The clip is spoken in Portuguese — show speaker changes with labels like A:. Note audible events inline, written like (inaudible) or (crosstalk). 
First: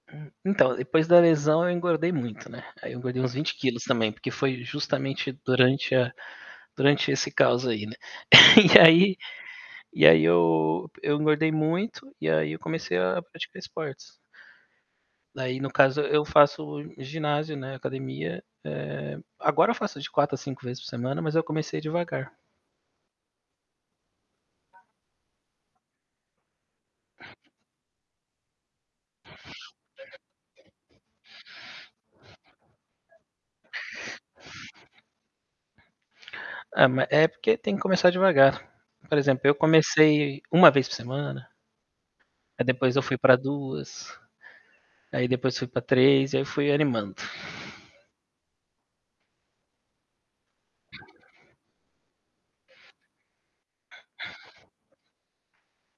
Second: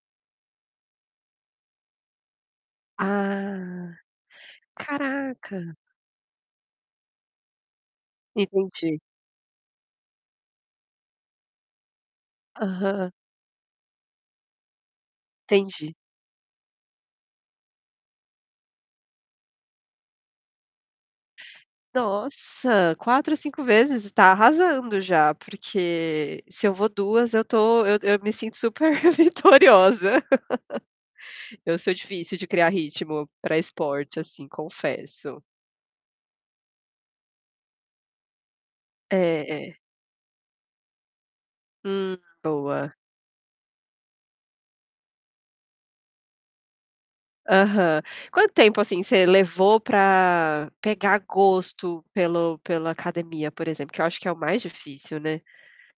A: Então, depois da lesão eu engordei muito, né, aí eu engordei uns 20 quilos
B: Ah,
A: também, porque foi justamente
B: caraca.
A: durante a durante esse caos aí, né. (chuckles) E
B: Entendi.
A: aí e aí eu eu engordei muito, e aí eu comecei
B: Aham.
A: a praticar esportes. Daí no
B: Entendi.
A: caso e eu faço ginásio, né, academia, eh, agora eu faço de 4 a 5 vezes por semana, mas eu comecei devagar.
B: Nossa! 4 a 5 vezes, tá arrasando já, porque se eu vou 2 eu estou eu eu me sinto super vitoriosa. (laughs) Eu sou difícil de criar ritmo para esporte, assim, confesso.
A: Ah, ma é porque tem que começar devagar.
B: É,
A: Por exemplo eu
B: é.
A: comecei 1 vez por semana
B: Hum.
A: aí
B: Boa.
A: depois eu fui para 2, aí depois fui para 3 e aí fui animando.
B: Aham. Quanto tempo assim você levou para pegar gosto pelo pela academia, por exemplo? Que eu acho que é o mais difícil, né.